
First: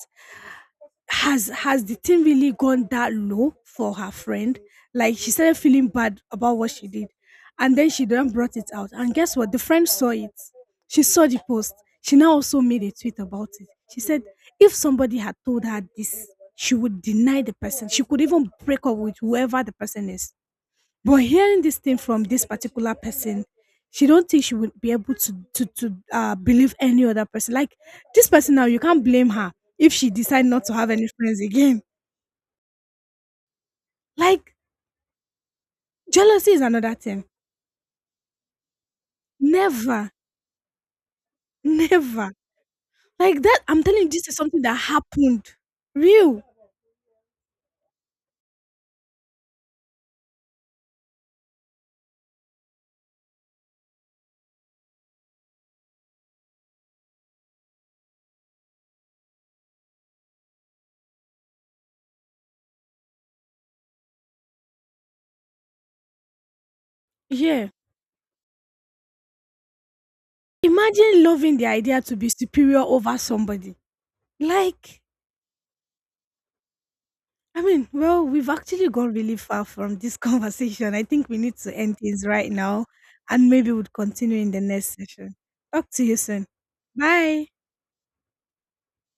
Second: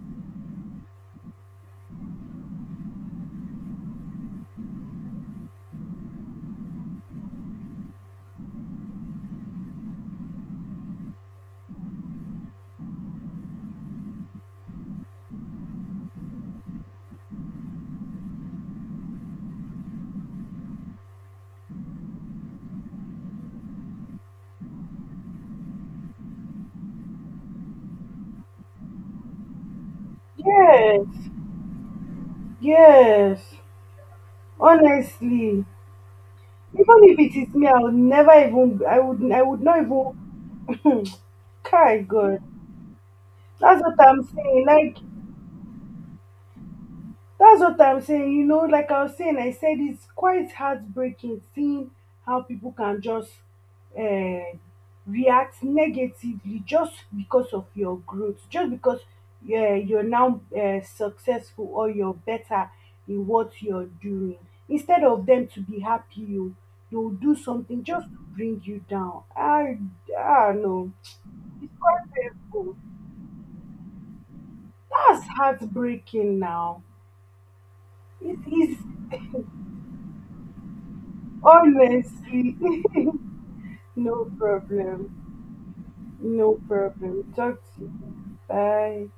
has the thing really gone that low for her friend? Like she started feeling bad about what she did. And then she then brought it out. And guess what? The friend saw it. She saw the post. She now also made a tweet about it. She said if somebody had told her this, she would deny the person. She could even break up with whoever the person is. But hearing this thing from this particular person, she don't think she would be able to believe any other person. Like this person now, you can't blame her if she decide not to have any Yes. friends again. Yes. Like Honestly. jealousy is another Even if thing. it is me, I would never even I would not Never, even Kai never. God. Like that, That's I'm what telling you, I'm this is something saying. that Like, happened. Real. that's what I'm saying, you know, like I was saying, I said it's quite heartbreaking seeing how people can just uh, react negatively just because of your growth, just because you're now successful or you're better in what you're doing. Instead of them to be happy, you you'll do Yeah. something just to bring you down. I don't know. Imagine loving the It's idea quite to be painful. superior over somebody. Like That's heartbreaking now. I mean, well, It we've is. actually gone really far from this conversation. I think we need to end things right Honestly, now and maybe we'll no continue in the next session. problem. Talk to you soon. No problem. Bye. Talk to you. Bye.